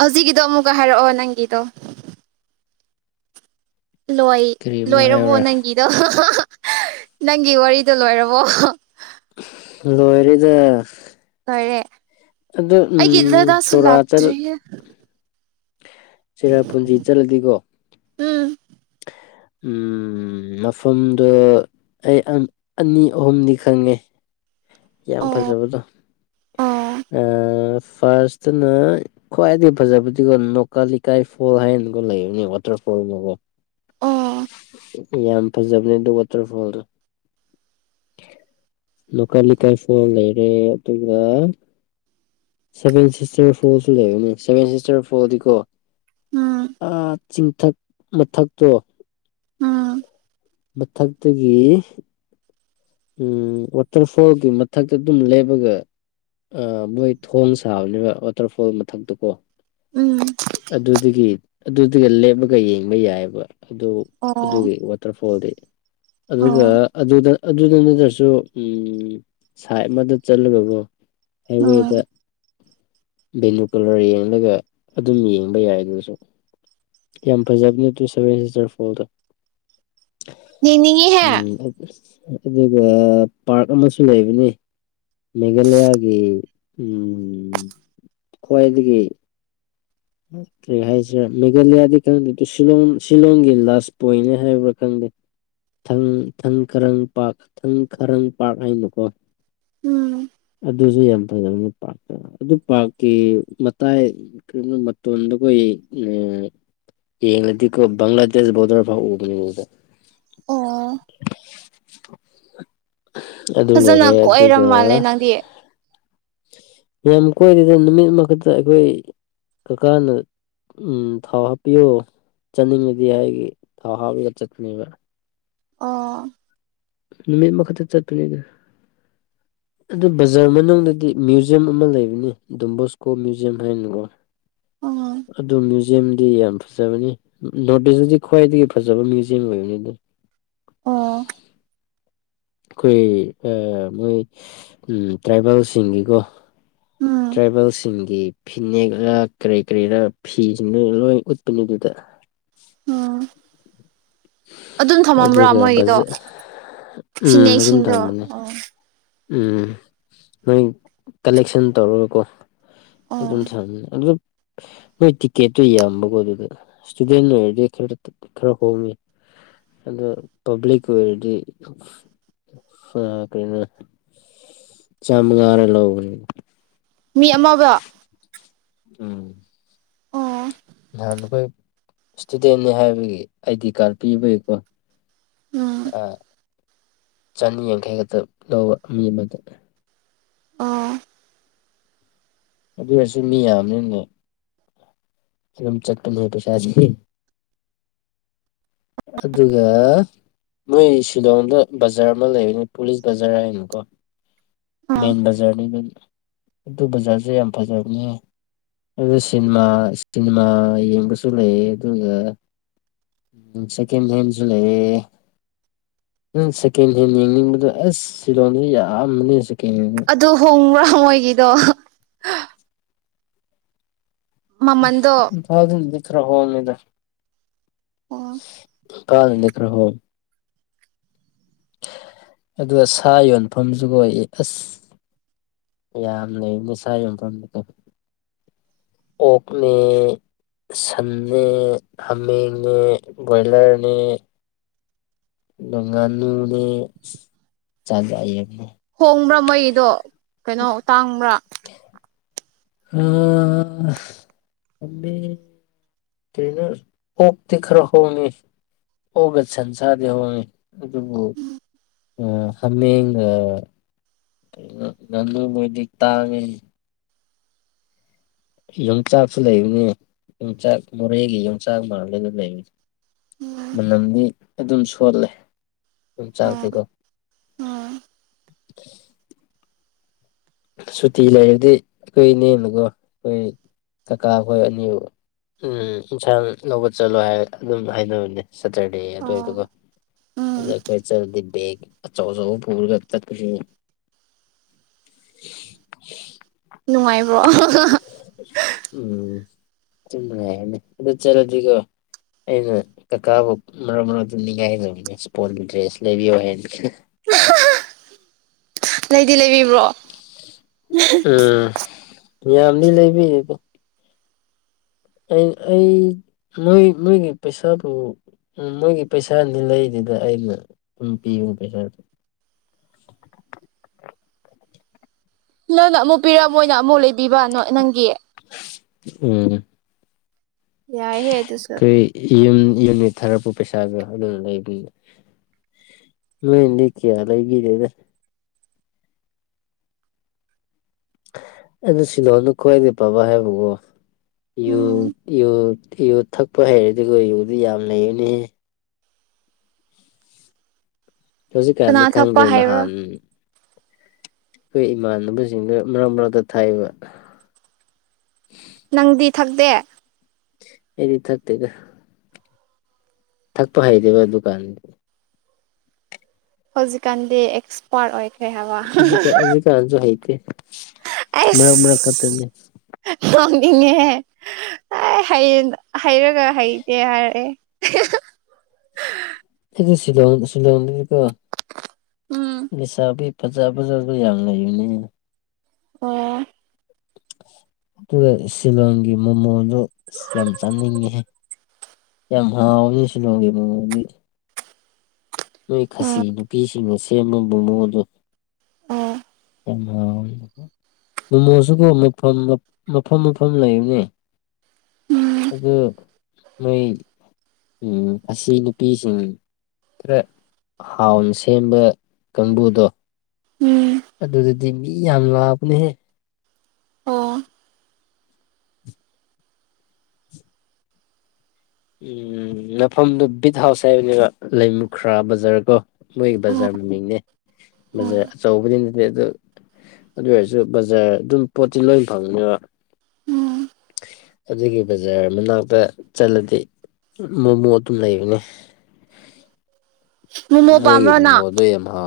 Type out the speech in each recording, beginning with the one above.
ꯍꯧꯖꯤꯒꯤꯗꯣ ꯑꯃꯨꯛꯀ ꯍꯥꯏꯔꯛꯑꯣ ꯅꯪꯒꯤꯗꯣ ꯂꯣꯏ ꯀꯔꯤ ꯑꯃ ꯂꯣꯏꯔꯕꯣ ꯍꯥꯏꯌꯨꯔꯥ ꯅꯪꯒꯤꯗꯣ ꯅꯪꯒꯤ ꯋꯥꯔꯤꯗꯣ ꯂꯣꯏꯔꯕꯣ ꯂꯣꯏꯔ‌ꯦꯗ ꯂꯣꯏꯔꯦ ꯑꯗ‌ꯣ ꯎꯝ ꯑꯩꯒꯤꯗꯨꯗꯁꯨ ꯁꯣꯔꯥꯠꯆꯠ ꯂꯥꯛꯇ꯭ꯔꯤꯌꯦ ꯆꯤꯔꯥ ꯄꯨꯟꯁꯤ ꯆꯠꯂꯗꯤꯀꯣ ꯎꯝ ꯎꯝ ꯎꯝ ꯃꯐꯝꯗ‌ꯣ ꯑꯩ ꯑꯅꯤ ꯑꯍꯨꯝꯗꯤ ꯈꯪꯉꯦ ꯌꯥꯝ ꯑꯣ ꯐꯖꯕꯗꯣ ꯑꯣ ꯑ ꯐꯥꯔꯁꯇꯅ ꯈ꯭ꯋꯥꯏꯗꯒꯩ ꯐꯖꯕꯗꯤꯀꯣ ꯅꯣꯀꯥ ꯂꯩꯀꯥꯏ ꯐꯣꯜ ꯍꯥꯏꯅꯒꯣ ꯂꯩꯕꯅꯤ ꯋꯥꯇꯔ ꯍꯣꯏ ꯃꯉꯣ ꯑꯣ ꯌꯥꯝ ꯐꯖꯕꯅꯦ ꯑꯗꯨ ꯋꯥꯇꯔꯐꯣꯜꯗꯣ ꯂꯣꯀꯜ ꯂꯩꯀꯥꯏꯐꯣ ꯂꯩꯔꯦ ꯑꯗꯨꯒ ꯁꯚꯦꯟ ꯁꯤꯁꯇꯔ ꯐꯣꯔꯁꯨ ꯂꯩꯕꯅꯦ ꯁꯦꯚꯦꯟ ꯁꯤꯁꯇꯔ ꯐꯣꯔꯗꯤꯀꯣ ꯎꯝ ꯆꯤꯡꯊꯛ ꯃꯊꯛꯇꯣ ꯎꯝ ꯃꯊꯛꯇꯒꯤ ꯎꯝ ꯋꯥꯇꯔꯐꯣꯜꯒꯤ ꯃꯊꯛꯇ ꯑꯗꯨꯝ ꯂꯦꯞꯄꯒ ꯑ ꯃꯣꯏ ꯊꯣꯡ ꯁꯥꯕꯅꯦꯕ ꯋꯥꯇꯔꯐꯣꯜ ꯃꯊꯛꯇꯀꯣ ꯎꯝ ꯑꯗꯨꯗꯒꯤ ꯑꯗꯨꯗꯨꯒ ꯂꯦꯞꯄꯒ ꯌꯦꯡꯕ ꯌꯥꯏꯑꯕ ꯑꯗꯨ ꯑꯣ ꯑꯗꯨꯒꯤ ꯋꯥꯇꯔꯐꯣꯜꯗꯤ ꯑꯗꯨꯒ ꯑꯣ ꯑꯗꯨꯗ ꯑꯗꯨꯗ ꯅꯠꯇ꯭ꯔꯁꯨ ꯎꯝ ꯁꯥꯏꯠ ꯑꯃꯗ ꯆꯠꯂꯒꯀꯣ ꯎꯝ ꯍꯥꯏꯋꯦꯗ ꯚꯦꯂꯨ ꯀꯂꯔ ꯌꯦꯡꯂꯒ ꯑꯗꯨꯝ ꯌꯦꯡꯕ ꯌꯥꯏ ꯑꯗꯨꯁꯨ ꯌꯥꯝ ꯐꯖꯕꯅꯦ ꯑꯗꯨꯨ ꯁꯚꯦꯟ ꯁꯤꯇꯔ ꯐꯣꯜꯗꯣ ꯌꯦꯡꯅꯤꯡꯉꯤꯍꯦ ꯎꯝ ꯑꯗꯨ ꯑꯗꯨꯒ ꯄꯥꯔꯛ ꯑꯃꯁꯨ ꯂꯩꯕꯅꯤ ꯃꯦꯘꯥꯂꯌꯥꯒꯤ ꯎ ꯈ꯭ꯋꯥꯏꯗꯒꯤ ꯍꯥꯏꯁꯤꯔꯥ ꯃꯦꯘꯂꯌꯥꯗꯤ ꯈꯪꯗꯦ ꯑꯗꯨ ꯁꯤꯂꯣꯡ ꯁꯤꯂꯣꯡꯒꯤ ꯂꯥꯁ ꯄꯣꯏꯟꯅꯤ ꯍꯥꯏꯕ꯭ꯔꯥ ꯈꯪꯗꯦ ꯊꯪ ꯈꯔꯪ ꯄꯥꯔ ꯊꯪ ꯈꯔꯪ ꯄꯥꯔ ꯍꯥꯏꯅꯀꯣ ꯎꯝ ꯑꯗꯨꯁꯨ ꯌꯥꯝ ꯐꯖꯕꯅꯦ ꯄꯥꯔꯛꯇ ꯑꯗꯨ ꯄꯥꯔꯛꯀꯤ ꯃꯇꯥꯏ ꯀꯔꯤ ꯇꯗꯨꯀ ꯎ ꯌꯦꯗꯤꯛ ꯒ꯭ꯂꯥꯗꯦ ꯣꯗ꯭ꯔ ꯐꯥꯎꯕꯅꯤ ꯍꯗ ꯑꯣ ꯑꯗꯨ ꯐꯖꯅ ꯂꯩꯔꯦ ꯀꯣꯏꯔ ꯑꯗꯨꯒ ꯃꯥꯜꯂꯦ ꯅꯪꯗꯤ ꯌꯥꯝ ꯀꯣꯏꯔꯤꯗ ꯅꯨꯃꯤꯠ ꯃꯛꯇ ꯑꯩꯈꯣꯏ ꯀꯀꯥꯅ ꯎꯝ ꯊꯥꯎ ꯍꯥꯞꯄꯤꯌꯨ ꯆꯠꯅꯤꯡꯉꯗꯤ ꯍꯥꯏꯒ ꯊꯥꯎ ꯍꯥꯞꯂꯒ ꯆꯠꯅꯦꯕ ꯑ ꯅꯨꯃꯤꯠ ꯃꯈꯛꯇ ꯆꯠꯄꯅꯦꯒ [inaudible] ꯑꯗꯨ ꯕꯖꯥꯔ ꯃꯅꯨꯡꯗꯗꯤ ꯃ꯭ꯌꯨꯖꯝ ꯑꯃ ꯂꯩꯕꯅꯤ ꯗꯨꯣꯝꯕꯣꯁꯀꯣ ꯃ꯭ꯌꯨꯖꯤꯌꯝ ꯍꯥꯏꯅꯀꯣ ꯎꯝ ꯑꯗꯨ ꯃ꯭ꯌꯨꯖꯤꯝꯗꯤ ꯌꯥꯝ ꯐꯖꯕꯅꯤ ꯅꯣꯔꯠ ꯏꯁꯇꯗꯤ ꯈ꯭ꯋꯥꯏꯗꯒꯤ ꯐꯖꯕ ꯃ꯭ꯌꯨꯖꯌꯝ ꯑꯣꯏꯕꯅꯤ ꯑꯗꯨ ꯑꯣ ꯑꯩꯈꯣꯏ ꯃꯣꯏ ꯇ꯭ꯔꯥꯏꯕꯦꯜꯁꯤꯡꯒꯤꯀꯣ ꯎꯝ ꯇ꯭ꯔꯥꯏꯕꯦꯜꯁꯤꯡꯒꯤ ꯐꯤꯅꯦꯛꯔ ꯀꯔꯤ ꯀꯔꯤꯔ ꯐꯤꯁꯤꯡꯗꯨ ꯂꯣꯏ ꯎꯠ ꯄꯨꯅꯗꯤꯗ ꯎꯝ ꯑꯗꯨꯝ ꯊꯝꯃꯝꯕ꯭ꯔꯥ ꯑꯗꯨꯒ ꯃꯣꯏꯒꯤꯗꯣ ꯕꯖ ꯎꯝ ꯑꯗꯨꯝ ꯐꯤꯅꯦꯛꯁꯤꯡꯗꯣ ꯊꯝꯕꯅꯦ ꯑꯣ ꯎꯝ ꯅꯣꯏ ꯀꯂꯦꯛꯁꯟ ꯇꯧꯔꯒꯀꯣ ꯑꯣ ꯑꯗꯨ ꯊ ꯑꯗꯨ [inaudible] ꯅꯣꯏ ꯇꯤꯛꯀꯦꯠꯇꯣ ꯌꯥꯝꯕꯀꯣ ꯑꯗꯨꯗ ꯏꯁꯇꯨꯗꯦꯟ ꯑꯣꯏꯔꯗꯤ ꯈꯔ ꯈꯔ ꯍꯣꯡꯉꯤ ꯑꯗꯣ ꯄꯕꯂꯤꯛ ꯑꯣꯏꯔꯗꯤꯅ ꯆꯃꯒꯔꯦ ꯂꯧꯕ ꯃꯤ ꯑꯃꯒ ꯎꯝ ꯑꯣ ꯅꯍꯥꯟ ꯑꯩꯈꯣꯏ ꯏꯁꯇꯨꯗꯦꯅꯤ ꯍꯥꯏꯕꯒꯤ ꯑꯥꯏꯗꯤ ꯀꯥꯔꯗ ꯄꯤꯕꯒꯤꯀꯣ ꯎꯝ ꯑ ꯆꯅꯤ ꯌꯥꯡꯈꯩ ꯈꯛꯇ ꯂꯧꯕ ꯃꯤ ꯑꯃꯗ ꯑꯣ ꯑꯗꯨ ꯑꯣꯏꯔꯁꯨ ꯃꯤ ꯌꯥꯝꯅꯤꯅꯦ ꯐ ꯑꯗꯨꯝ ꯆꯠꯄ ꯂꯩ ꯄꯩꯁꯥꯁꯤ ꯑꯗꯨꯒ ꯃꯣꯏ ꯁꯤꯂꯣꯡꯗ ꯕꯖꯥꯔ ꯑꯃ ꯂꯩꯕꯅꯤ ꯄꯨꯂꯤꯁ ꯕꯖꯥꯔ ꯍꯥꯏꯅꯀꯣ ꯑꯣ ꯃꯦꯟ ꯕꯖꯥꯔꯅꯤ ꯑꯗꯨ ꯕꯖꯥꯔꯁꯦ ꯌꯥꯝ ꯐꯖꯕꯅꯦ ꯑꯗꯨ ꯁꯤꯅꯦꯃꯥ ꯁꯤꯅꯦꯃꯥ ꯌꯦꯡꯕꯁꯨ ꯂꯩ ꯑꯗꯨꯒ ꯎꯝ ꯁꯦꯀꯦꯟ ꯍꯦꯟꯁꯨ ꯂꯩꯌꯦ ꯅꯪ ꯁꯦꯀꯦꯟ ꯍꯦꯟ ꯌꯦꯡꯅꯤꯡꯕꯗꯣ ꯑꯁ ꯁꯤꯂꯣꯡꯁꯦ ꯌꯥꯝꯕꯅꯦ ꯁꯦꯀꯦꯟ ꯍꯦꯟ ꯑꯗꯨ ꯍꯣꯡꯕ꯭ꯔꯥ ꯃꯣꯏꯒꯤꯗꯣ ꯃꯃꯟꯗꯣ ꯐ ꯈ꯭ꯔ ꯍꯣꯡꯉꯤꯗ ꯑꯣ ꯀꯥꯅ ꯈꯔꯥ ꯍꯣꯡꯉꯦ ꯑ ꯁꯥ ꯌꯣꯟꯐꯝꯁꯨ ꯀꯣꯛꯏ ꯑꯁ ꯌꯥꯝ ꯂꯩ ꯅꯤꯁꯥꯒꯤ ꯃꯐꯝꯗ ꯑꯣꯛꯅꯦ ꯁꯟꯅꯦ ꯍꯥꯃꯦꯡꯅꯦ ꯕꯣꯏꯂꯔꯅꯦ ꯉꯥꯅꯨꯅꯦ ꯆ ꯍꯥꯏ ꯍꯣꯡꯕ꯭ꯔꯥ ꯃꯩꯗꯣ ꯀꯩꯅꯣ ꯇꯥꯡꯕ꯭ꯔꯥ ꯑ ꯑꯃꯦ ꯀꯅ ꯑꯣ ꯇꯤ ꯈꯔ ꯍꯅꯤ ꯑꯣꯒ ꯁꯟꯁꯥꯗꯣꯅꯤ ꯍꯣꯡꯏ ꯑꯗꯨꯕꯨ ꯑ ꯍꯥꯃꯦꯡꯒ ꯉꯥꯅꯨ ꯃꯣꯏꯗꯤ ꯇꯥꯡꯉꯤ ꯌꯣꯡꯆꯥꯛꯁꯨ ꯂꯩꯕꯅꯦ ꯌꯣꯡꯆꯥꯛ ꯃꯣꯔꯦꯒꯤ ꯌꯣꯡꯆꯥꯛ ꯃꯂ ꯑꯗꯨ ꯂꯩꯕꯅꯦ ꯎꯝ ꯃꯅꯝꯗꯤ ꯑꯗꯨꯝ ꯁꯣꯜꯂꯦ ꯌꯣꯡꯆꯥꯛꯇꯤ ꯑꯣ ꯀꯣ ꯎꯝ ꯁꯨꯇꯤ ꯂꯩꯔꯗꯤ ꯀꯈꯣꯏ ꯏꯅꯦꯅꯀꯣ ꯑꯩꯈꯣꯏ ꯀꯥꯀꯥ ꯑꯩꯈꯣꯏ ꯑꯅꯤ ꯎꯝ ꯏꯟꯁꯥꯡ ꯂꯧꯕ ꯆꯠꯂꯣꯏ ꯍꯥꯏꯔ ꯑꯗꯨꯝ ꯍꯥꯏꯅꯕꯅꯦ ꯁꯇꯔꯗꯦ ꯑꯣ ꯑꯗꯨꯋꯥꯏꯗꯨꯒ ꯑꯗ ꯎꯝ ꯈꯣꯏ ꯆꯠꯂꯗꯤ ꯕꯦꯒ ꯑꯆꯧ ꯑꯆꯧꯕ ꯄꯨꯔꯒ ꯆꯠꯀ ꯅꯨꯡꯉꯥꯏꯕ꯭ꯔꯣ ꯎꯝ ꯆꯨꯝꯃ ꯆꯂꯗꯤꯒ ꯑꯩꯅ ꯀꯀꯥꯕꯨ ꯃꯔꯛ ꯃꯔꯛꯇ ꯅꯤꯡꯉꯥꯏꯕꯅꯦ ꯏꯁꯄꯣꯔꯠꯕꯨ ꯗ꯭ꯔꯦꯁ ꯂꯩꯕꯤꯌꯣ ꯍꯥꯏꯅꯤ [unintelligible] ꯂꯩꯗꯤ ꯂꯩꯕꯤꯕ꯭ꯔꯣ ꯎꯝ ꯌꯥꯝꯗꯤ ꯂꯩꯕꯤ ꯑꯗꯣ ꯑꯩ ꯑꯩ ꯃꯣꯏ ꯃꯣꯏꯒꯤ ꯄꯩꯁꯥꯕꯨ ꯎꯝ ꯃꯣꯏꯒꯤ ꯄꯩꯁꯥꯅꯤ ꯂꯩꯗꯨꯗ ꯑꯩꯅ ꯑꯗꯨꯝ ꯄꯤꯌꯨ ꯄꯩꯁꯥꯗꯨ [unintelligible] ꯅꯪꯅ ꯑꯃꯨꯛ ꯄꯤꯔꯛꯑ ꯃꯣꯏꯅ ꯑꯃꯨꯛ ꯂꯩꯕꯤꯕ ꯅꯪꯒꯤ ꯎꯝ ꯌꯥꯏꯍꯦ [unintelligible] ꯑꯗꯨꯁꯨ ꯗꯣ ꯑꯗꯨꯝ ꯂꯩꯕꯤꯌ ꯅꯣꯏꯗꯤ ꯀꯌꯥ ꯂꯩꯕꯤꯔꯦꯗ ꯑꯩꯅ ꯁꯤꯜꯅꯣꯅ ꯈꯣꯏꯋꯥꯏꯗꯤ ꯄꯥꯕꯥ ꯍꯥꯏꯕꯨꯡꯉꯣ ꯎꯝ ꯌꯨ ꯊꯛꯄ ꯍꯩꯔꯗꯤ ꯌꯨꯗꯤ ꯌꯥꯝ ꯂꯩꯔꯅꯤ ꯍꯧꯖꯤꯛ ꯀꯥꯟꯅꯤ ꯀꯅꯥ ꯊꯛꯄ ꯈꯪꯗ꯭ꯔꯦ ꯍꯩꯕ꯭ꯔꯣ ꯅꯍꯥꯟ ꯑꯩꯈꯣꯏ ꯏꯃꯥꯟꯅꯕꯁꯤꯡꯗꯨ ꯃꯔꯛ ꯃꯔꯛꯇ ꯊꯥꯏꯕ ꯅꯪꯗꯤ ꯊꯛꯇꯦ ꯑꯩꯗꯤ ꯊꯥꯛꯇꯦꯗ ꯊꯛꯄ ꯍꯩꯗꯦꯕ ꯗꯨꯀꯥꯟ ꯍꯧꯖꯤꯛꯀꯥꯟꯗꯤ ꯑꯦꯛꯁꯄꯥꯔꯠ ꯑꯣꯏ ꯍꯧꯖꯤꯀꯟ ꯍꯧꯖꯤꯀꯥꯟꯁꯨ ꯍꯩꯇꯦ ꯃꯔꯛ ꯃꯔꯛ ꯈꯛꯇꯅꯤ ꯑꯁ ꯂꯣꯡꯉꯦ ꯑꯩ ꯍꯩꯔ ꯍꯩꯔꯒ ꯍꯩꯇꯦ ꯍꯥꯏꯔꯑꯦ [unintelligible] ꯁꯤꯂꯣꯡ ꯁꯤꯂꯣꯡꯗꯀꯣ ꯎꯝ ꯅꯤꯁꯥꯕꯤ ꯐꯖ ꯐꯖꯁꯨ ꯌꯥꯝ ꯂꯩꯕꯅꯦ ꯑꯣ ꯑꯗꯨꯒ ꯁꯤꯂꯣꯡꯒꯤ ꯃꯣꯃꯣꯗꯣ ꯌꯥꯝ ꯆꯥꯅꯤꯡꯉꯤ ꯌꯥꯝ ꯍꯥꯥꯎꯅꯤ ꯁꯤꯂꯣꯡꯒꯤ ꯃꯣꯃꯣꯗꯤ ꯅꯣꯏ ꯈꯥꯁꯤ ꯎꯝ ꯅꯨꯄꯤꯁꯤꯡꯅ ꯁꯦꯝꯕ ꯃꯣꯃꯣ ꯑꯗꯨ ꯑꯣ [unintelligible] ꯃꯣꯃꯣꯁꯤꯒ ꯃꯐꯝ ꯃꯐꯝ ꯂꯩꯕꯅꯤ ꯑꯗꯨ ꯃꯣꯏ ꯑꯁꯤ ꯅꯨꯄꯤꯁꯤꯡ ꯈ꯭ꯔ ꯍꯥꯎꯅ ꯁꯦꯝꯕ ꯀꯥꯡꯕꯨꯗꯣ ꯎꯝ ꯑꯗꯨꯗꯨꯗꯤ ꯃꯤ ꯌꯥꯝ ꯂꯥꯛꯑꯕꯅꯦꯍꯦ ꯑꯣ ꯎꯝ ꯃꯐꯝꯗꯨ ꯕꯤꯠ ꯍꯥꯎꯁ ꯍꯥꯏꯕꯅꯦꯕ ꯂꯩꯃꯨꯈ꯭ꯔꯥ ꯕꯖꯥꯔ ꯀꯣ ꯃꯣꯏꯒꯤ ꯎꯝ ꯕꯖꯥꯔ ꯃꯃꯤꯡꯅꯦ ꯕꯖꯥꯔ ꯑꯆꯧꯕꯗꯤ ꯑꯗꯩ ꯑꯗꯨ ꯑꯗꯨ ꯑꯣꯏꯔꯁꯨ ꯕꯖꯥꯔ ꯑꯗꯨꯝ ꯄꯣꯠꯇꯤ ꯂꯣꯏ ꯐꯪꯅꯦꯕ ꯑꯗꯨꯒꯤ ꯕꯖꯥꯔ ꯃꯅꯥꯛꯇ ꯆꯠꯂꯗꯤ ꯃꯣꯃꯣ ꯑꯗꯨꯝ ꯂꯩꯕꯅꯦ [unintelligible] ꯃꯣꯃꯣ ꯄꯥꯝꯕ꯭ꯔꯣ ꯃꯒꯤꯃ ꯅꯪ ꯑꯗꯨ ꯌꯥꯝꯦꯝ ꯍꯥ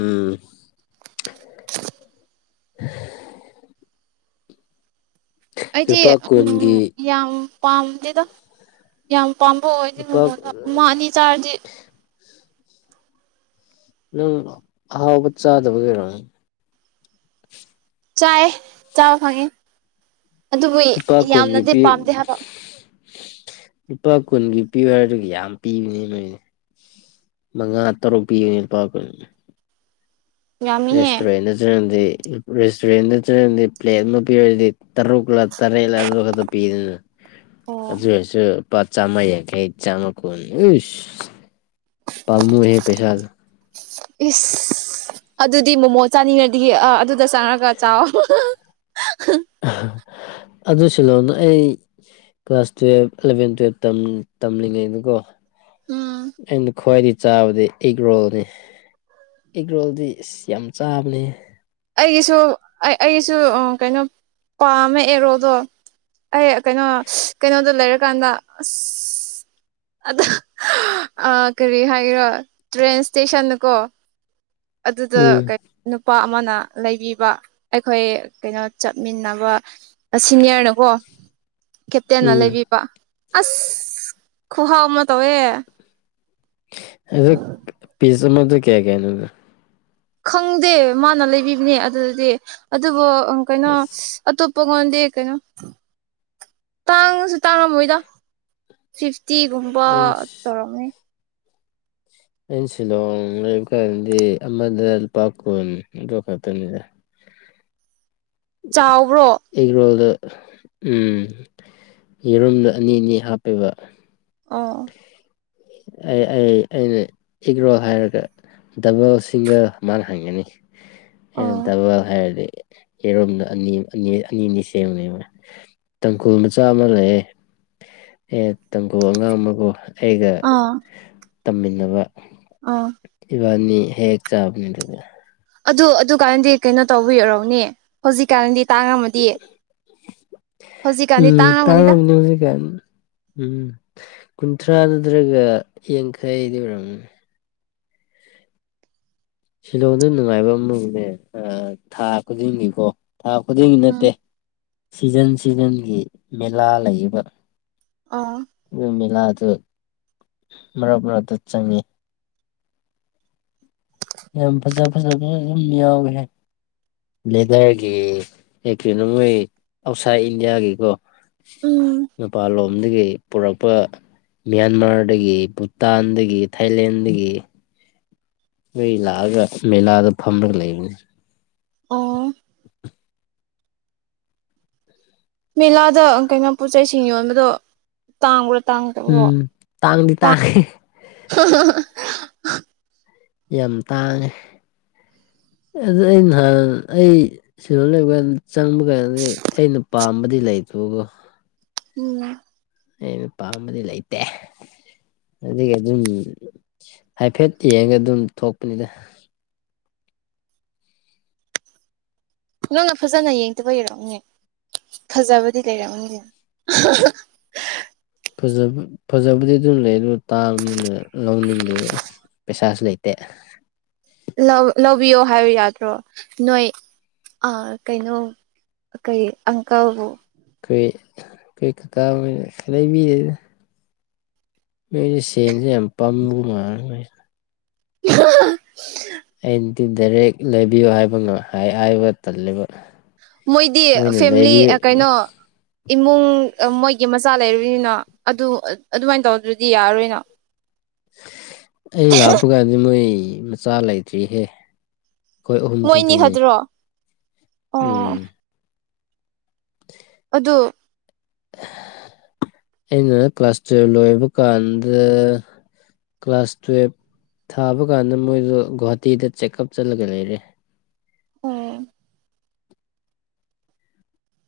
ꯎꯝ ꯑꯩꯗꯤ ꯂꯨꯄꯥ ꯎꯝ ꯀꯨꯟꯒꯤ ꯌꯥꯝ ꯄꯥꯝꯗꯦꯗ ꯌꯥꯝ ꯑꯄꯥꯝꯕ ꯑꯣꯏꯗ ꯂꯨꯄꯥ ꯃꯉꯣꯟꯗꯃ ꯑꯅꯤ ꯆꯥꯔꯗꯤ ꯅꯪ ꯍꯥꯎꯕ ꯆꯥꯗꯕ ꯀꯩꯅꯣꯅꯦ ꯆꯥꯏ ꯆꯥ ꯐꯉꯦ ꯑꯗꯨꯕꯨ ꯂꯨꯄꯥ ꯀꯨꯟꯒꯤ ꯌꯥꯝꯅꯗꯤ ꯄꯤ ꯄꯥꯝꯗꯦ ꯍꯥꯏꯕ ꯂꯨꯄꯥ ꯀꯨꯟꯒꯤ ꯄꯤꯌꯨ ꯍꯥꯏꯗꯨꯒꯤ ꯌꯥꯝ ꯄꯤꯕꯅꯤ ꯅꯣꯏꯅꯦ ꯃꯉꯥꯡ ꯑꯇꯩ ꯔ ꯄꯤ ꯄ ꯌꯥꯝꯃꯤꯍꯦ ꯔꯦꯁꯇꯨꯔꯦꯟꯗꯠ ꯆꯠꯗꯤ ꯔꯦꯁꯇꯨꯔꯦꯟꯗ ꯆꯠꯔꯗꯤ ꯄ꯭ꯂꯦꯠ ꯑꯃ ꯄꯤꯔꯗꯤ ꯇꯔꯨꯛꯂ ꯇꯔꯦꯠꯂ ꯑꯗꯨ ꯈꯛꯇ ꯄꯤꯗꯅ ꯑꯣ ꯑꯗꯨ ꯑꯣꯏꯔꯁꯨ ꯄ ꯆꯥ ꯑꯃ ꯌꯥꯡ ꯀꯦ ꯏꯆꯥ ꯑꯃ ꯀꯅꯤꯁ ꯄꯥꯝꯃꯨꯍꯦ ꯄꯦꯁꯥꯜ ꯏꯁꯁ ꯑꯗꯨꯗꯤ ꯃꯣꯃꯣ ꯆꯥꯅꯤꯡꯉꯗꯤ ꯑꯗꯨ ꯆꯅꯒ ꯆ [unintelligible] ꯑꯗꯨ ꯁꯤꯂꯣꯅ ꯑꯩ ꯀ꯭ꯂꯥꯁ ꯇꯨꯌꯦꯜꯞ ꯑꯦꯂꯚꯦꯟ ꯇꯨꯌꯦꯜꯞ ꯇꯝꯂꯤꯉꯩꯗꯀꯣ ꯑ ꯈ꯭ꯋꯥꯏꯔꯤ ꯆꯥꯕꯗꯤ ꯑꯦꯒ ꯔꯣꯜꯅꯤ ꯑꯦꯒ ꯔꯣꯜꯗꯤ ꯑ ꯌꯥꯝ ꯆꯥꯕꯅꯤ ꯑꯩꯒꯤꯁꯨ ꯑꯩꯒꯤꯁꯨ ꯀꯩꯅꯣ ꯄꯥꯝꯃꯦ ꯑꯦꯔꯣꯗꯣ ꯑꯦ ꯀꯩꯅꯣ ꯀꯩꯅꯣꯗ ꯂꯩꯔꯀꯥꯟꯗ ꯑ ꯑ ꯀꯔꯤ ꯍꯥꯏꯈ꯭ꯔꯣ ꯇ꯭ꯔꯦꯟ ꯏꯁꯇꯦꯁꯟꯅꯨꯀꯣ ꯑꯗꯨꯗ ꯎꯝ ꯀꯩꯅ ꯅꯨꯄꯥ ꯑꯃꯅ ꯂꯩꯕꯤꯕ ꯑꯩꯈꯣꯏ ꯀꯩꯅꯣ ꯆꯠꯃꯤꯟꯅꯕ ꯁꯤꯅꯤꯌꯔꯅꯀꯣ ꯎ ꯀꯦꯞꯇꯦꯟꯅ ꯎꯝ ꯂꯩꯕꯤꯕ ꯑꯁ ꯈꯨꯍꯥꯎ ꯑꯃ ꯇꯧꯋꯦ ꯑꯗꯣ ꯄꯤꯖꯥ ꯃꯗ ꯀꯌꯥ ꯀꯅꯣ ꯈꯪꯗꯦ ꯃꯥꯅ ꯂꯩꯕꯤꯕꯅꯦ ꯑꯗꯨꯗꯤ ꯑꯗꯨꯕꯨ ꯀꯩꯅꯣ ꯑꯁ ꯑꯇꯣꯞ ꯄꯪꯉꯣꯟꯗꯦ ꯀꯩꯅꯣ ꯇꯥꯡꯉꯁꯨ ꯇꯥꯡꯉꯝꯃꯣꯏꯗ ꯁꯤ ꯇꯤꯒꯨꯝꯕ ꯑꯩꯁ ꯇꯧꯔꯝꯅꯤ ꯑꯩꯅ ꯁꯤꯂꯣꯡ ꯂꯩꯕ ꯀꯥꯟꯗꯗꯤ ꯑꯃꯗ ꯂꯨꯄꯥ ꯀꯨꯟ ꯑꯗꯨ ꯈꯛꯇꯅꯤꯗ꯫ ꯆꯥꯎꯕ꯭ꯔꯣ꯫ ꯑꯦꯛ ꯔꯣꯜꯗ ꯎꯝ ꯌꯦꯔꯨꯝꯗꯣ ꯑꯅꯤ ꯑꯅꯤ ꯍꯥꯞꯄꯦꯕ꯫ ꯑꯥ ꯑꯩ ꯑꯩ ꯑꯩꯅ ꯑꯦꯒ꯭ꯔꯣ ꯍꯥꯏꯔꯒ ꯗꯕꯜ ꯁꯤꯡꯒꯜ ꯃꯥꯅ ꯍꯪꯒꯅꯤ ꯑꯩꯅ ꯑꯣ ꯇꯕ ꯍꯥꯏꯔꯗꯤ ꯌꯦꯔꯣꯝꯗ ꯑꯅꯤ ꯑꯅꯤꯅꯤ ꯁꯦꯝꯕꯅꯦꯕ ꯇꯥꯡꯀꯨꯜ ꯃꯆꯥ ꯑꯃ ꯂꯩꯑ ꯑꯦ ꯇꯥꯡꯀꯨꯜ ꯑꯉꯥꯡ ꯑꯃꯕꯨ ꯑꯩꯒ ꯑꯥ ꯇꯝꯃꯤꯟꯅꯕ ꯑꯥ ꯐꯅꯤ ꯍꯦꯛ ꯆꯥꯕꯅꯤ ꯑꯗꯨꯗ ꯑꯗꯨ ꯑꯗꯨ ꯀꯥꯟꯟꯗꯤ ꯀꯩꯅꯣ ꯇꯧꯕꯤꯔꯔꯣꯅꯦ ꯍꯧꯖꯤꯛꯀꯥꯟꯟꯗꯤ ꯇꯥꯡ ꯑꯃꯗꯤ ꯎꯝ ꯇ ꯑꯃꯃꯤꯅ ꯍꯧꯁꯤ ꯀꯅꯤ ꯎꯝ ꯀꯨꯟꯊ꯭ꯔꯥ ꯅꯠꯇ꯭ꯔꯒ ꯌꯥꯡꯈꯩꯗꯤ ꯑꯣꯏꯔꯝꯃꯦ ꯁꯤꯂꯣꯡꯗ ꯅꯨꯡꯉꯥꯏꯕ ꯑꯃꯅꯦ ꯊꯥ ꯈꯨꯗꯤꯡꯒꯤꯀꯣ ꯊꯥ ꯈꯨꯗꯤꯡꯒꯤ ꯎꯝ ꯅꯠꯇꯦ ꯁꯤꯖꯟ ꯁꯤꯖꯟꯒꯤ ꯃꯦꯂꯥ ꯂꯩꯕ ꯑꯣ ꯑꯗꯨ ꯃꯦꯂꯥ ꯑꯗꯨ ꯃꯔꯛ ꯃꯔꯛꯇ ꯆꯪꯉꯤ ꯌꯥꯝ ꯐꯖ ꯐꯖ ꯐꯖ ꯑꯗꯨꯝ ꯌꯥꯎꯋꯦ ꯂꯤꯦꯗꯔꯒꯤ ꯀꯩꯅꯣ ꯃꯣꯏ ꯑꯥꯎꯠꯁꯥꯏꯠ ꯏꯟꯗꯤꯌꯥꯒꯤꯀꯣ ꯎꯝ ꯅꯦꯄꯥꯥꯂꯣꯗꯒꯦ ꯄꯨꯔꯛꯄ ꯃꯌꯥꯟꯃꯥꯔꯗꯒꯤ ꯚꯨꯇꯥꯟꯗꯒꯤ ꯊꯥꯏꯂꯦꯟꯗꯒꯤ ꯅꯣꯏ ꯂꯥꯛꯑꯒ ꯃꯦꯂꯥꯗ ꯐꯝꯂꯒ ꯂꯩꯕꯅꯤ ꯑꯣ ꯃꯦꯂꯥꯗ ꯀꯩꯅꯩꯅꯣ ꯄꯣꯠ ꯆꯩꯁꯤꯡ ꯌꯣꯟꯕꯗꯣ ꯇꯥꯡꯕ꯭ꯔꯥ ꯇꯥꯡꯗꯔꯣ ꯎꯝ ꯇꯥꯡꯗꯤ ꯇꯥꯡꯉꯦ ꯌꯥꯝ ꯇꯥꯡꯉꯦ ꯅꯍꯥꯟ ꯑꯩ ꯁꯤ ꯂꯩꯕ ꯆꯪꯕ ꯀꯥꯟꯗꯤ ꯑꯩꯅ ꯄꯥꯝꯕꯗꯤ ꯂꯩꯇꯕꯒ ꯎꯝ ꯑꯩꯅ ꯄꯥꯝꯕꯗꯤ ꯂꯩꯇꯦ ꯑꯗꯨꯗꯒꯤ ꯑꯗꯨꯝ ꯍꯥꯏꯐꯦꯠ ꯌꯦꯡꯉꯒ ꯑꯗꯨꯝ ꯊꯣꯛꯄꯅꯤꯗ ꯅꯪꯅ ꯐꯖꯅ ꯌꯦꯡꯗꯕ ꯌꯔꯛꯅꯦ ꯐꯖꯕꯗꯤ ꯂꯩꯔꯝꯃꯗꯦ ꯐꯖꯕꯗꯤ ꯑꯗꯨꯝ ꯂꯩ ꯑꯗꯨ ꯇꯥꯡꯕꯅꯤꯅ ꯂꯧꯅꯤꯡꯗꯦꯕ ꯄꯩꯁꯥꯁꯨ ꯂꯩꯇꯦ ꯂꯧꯕꯤꯌꯣ ꯍꯥꯏꯌꯨ ꯌꯥꯗ꯭ꯔꯣ ꯅꯣꯏ ꯑ ꯀꯩꯅꯣ ꯀꯩ ꯑꯪꯀꯜ ꯀꯩ ꯀꯇꯥꯕ ꯂꯩ ꯂꯩꯕꯤ ꯅꯣꯏꯁ ꯁꯦꯟꯁꯦ ꯌꯥꯝ ꯄꯥꯝꯕ ꯉꯥꯡꯉꯣꯏꯁꯤ [unintelligible] ꯑꯩꯗꯤ ꯗꯥꯏꯔꯦꯛ ꯂꯩꯕꯤꯌꯨ ꯍꯥꯏꯕ ꯍꯥꯏꯕ ꯇꯜꯂꯦꯕ ꯃꯣꯏꯗꯤ ꯃꯣꯏꯅ ꯐꯦꯂꯤ ꯂꯩꯕꯤꯌꯨ ꯀꯩꯅꯣ ꯏꯃꯨꯡ ꯃꯣꯏꯒꯤ ꯃꯆꯥ ꯂꯩ ꯑꯗꯨꯅ ꯑꯗꯨ ꯑꯗꯨꯃꯥꯏꯅ ꯇꯧꯗ꯭ꯔꯗꯤ ꯌꯥꯔꯣꯏꯅ ꯑꯩ ꯂꯥꯛꯄ ꯀꯥꯟꯗ ꯃꯣꯏ ꯃꯆꯥ ꯂꯩꯇ꯭ꯔꯤꯍꯦ ꯑꯩꯈꯣꯏ ꯑꯍꯨꯝ ꯃꯣꯏꯅꯤ ꯈꯛꯇꯅꯤ ꯈꯛꯇ꯭ꯔꯣ ꯑꯣ ꯎꯝ ꯇꯨ ꯑꯩꯅ ꯀ꯭ꯂꯥꯁ ꯇꯨꯌꯦꯜꯞ ꯂꯣꯏꯕ ꯀꯥꯟꯗ ꯀ꯭ꯂꯥꯁ ꯇꯨꯌꯦꯞ ꯊꯥꯕ ꯀꯥꯟꯗ ꯃꯣꯏꯗ ꯒꯨꯍꯥꯇꯤꯗ ꯆꯦꯛꯑꯞ ꯆꯠꯂꯒ ꯂꯩꯔꯦ꯫ ꯑꯣꯝ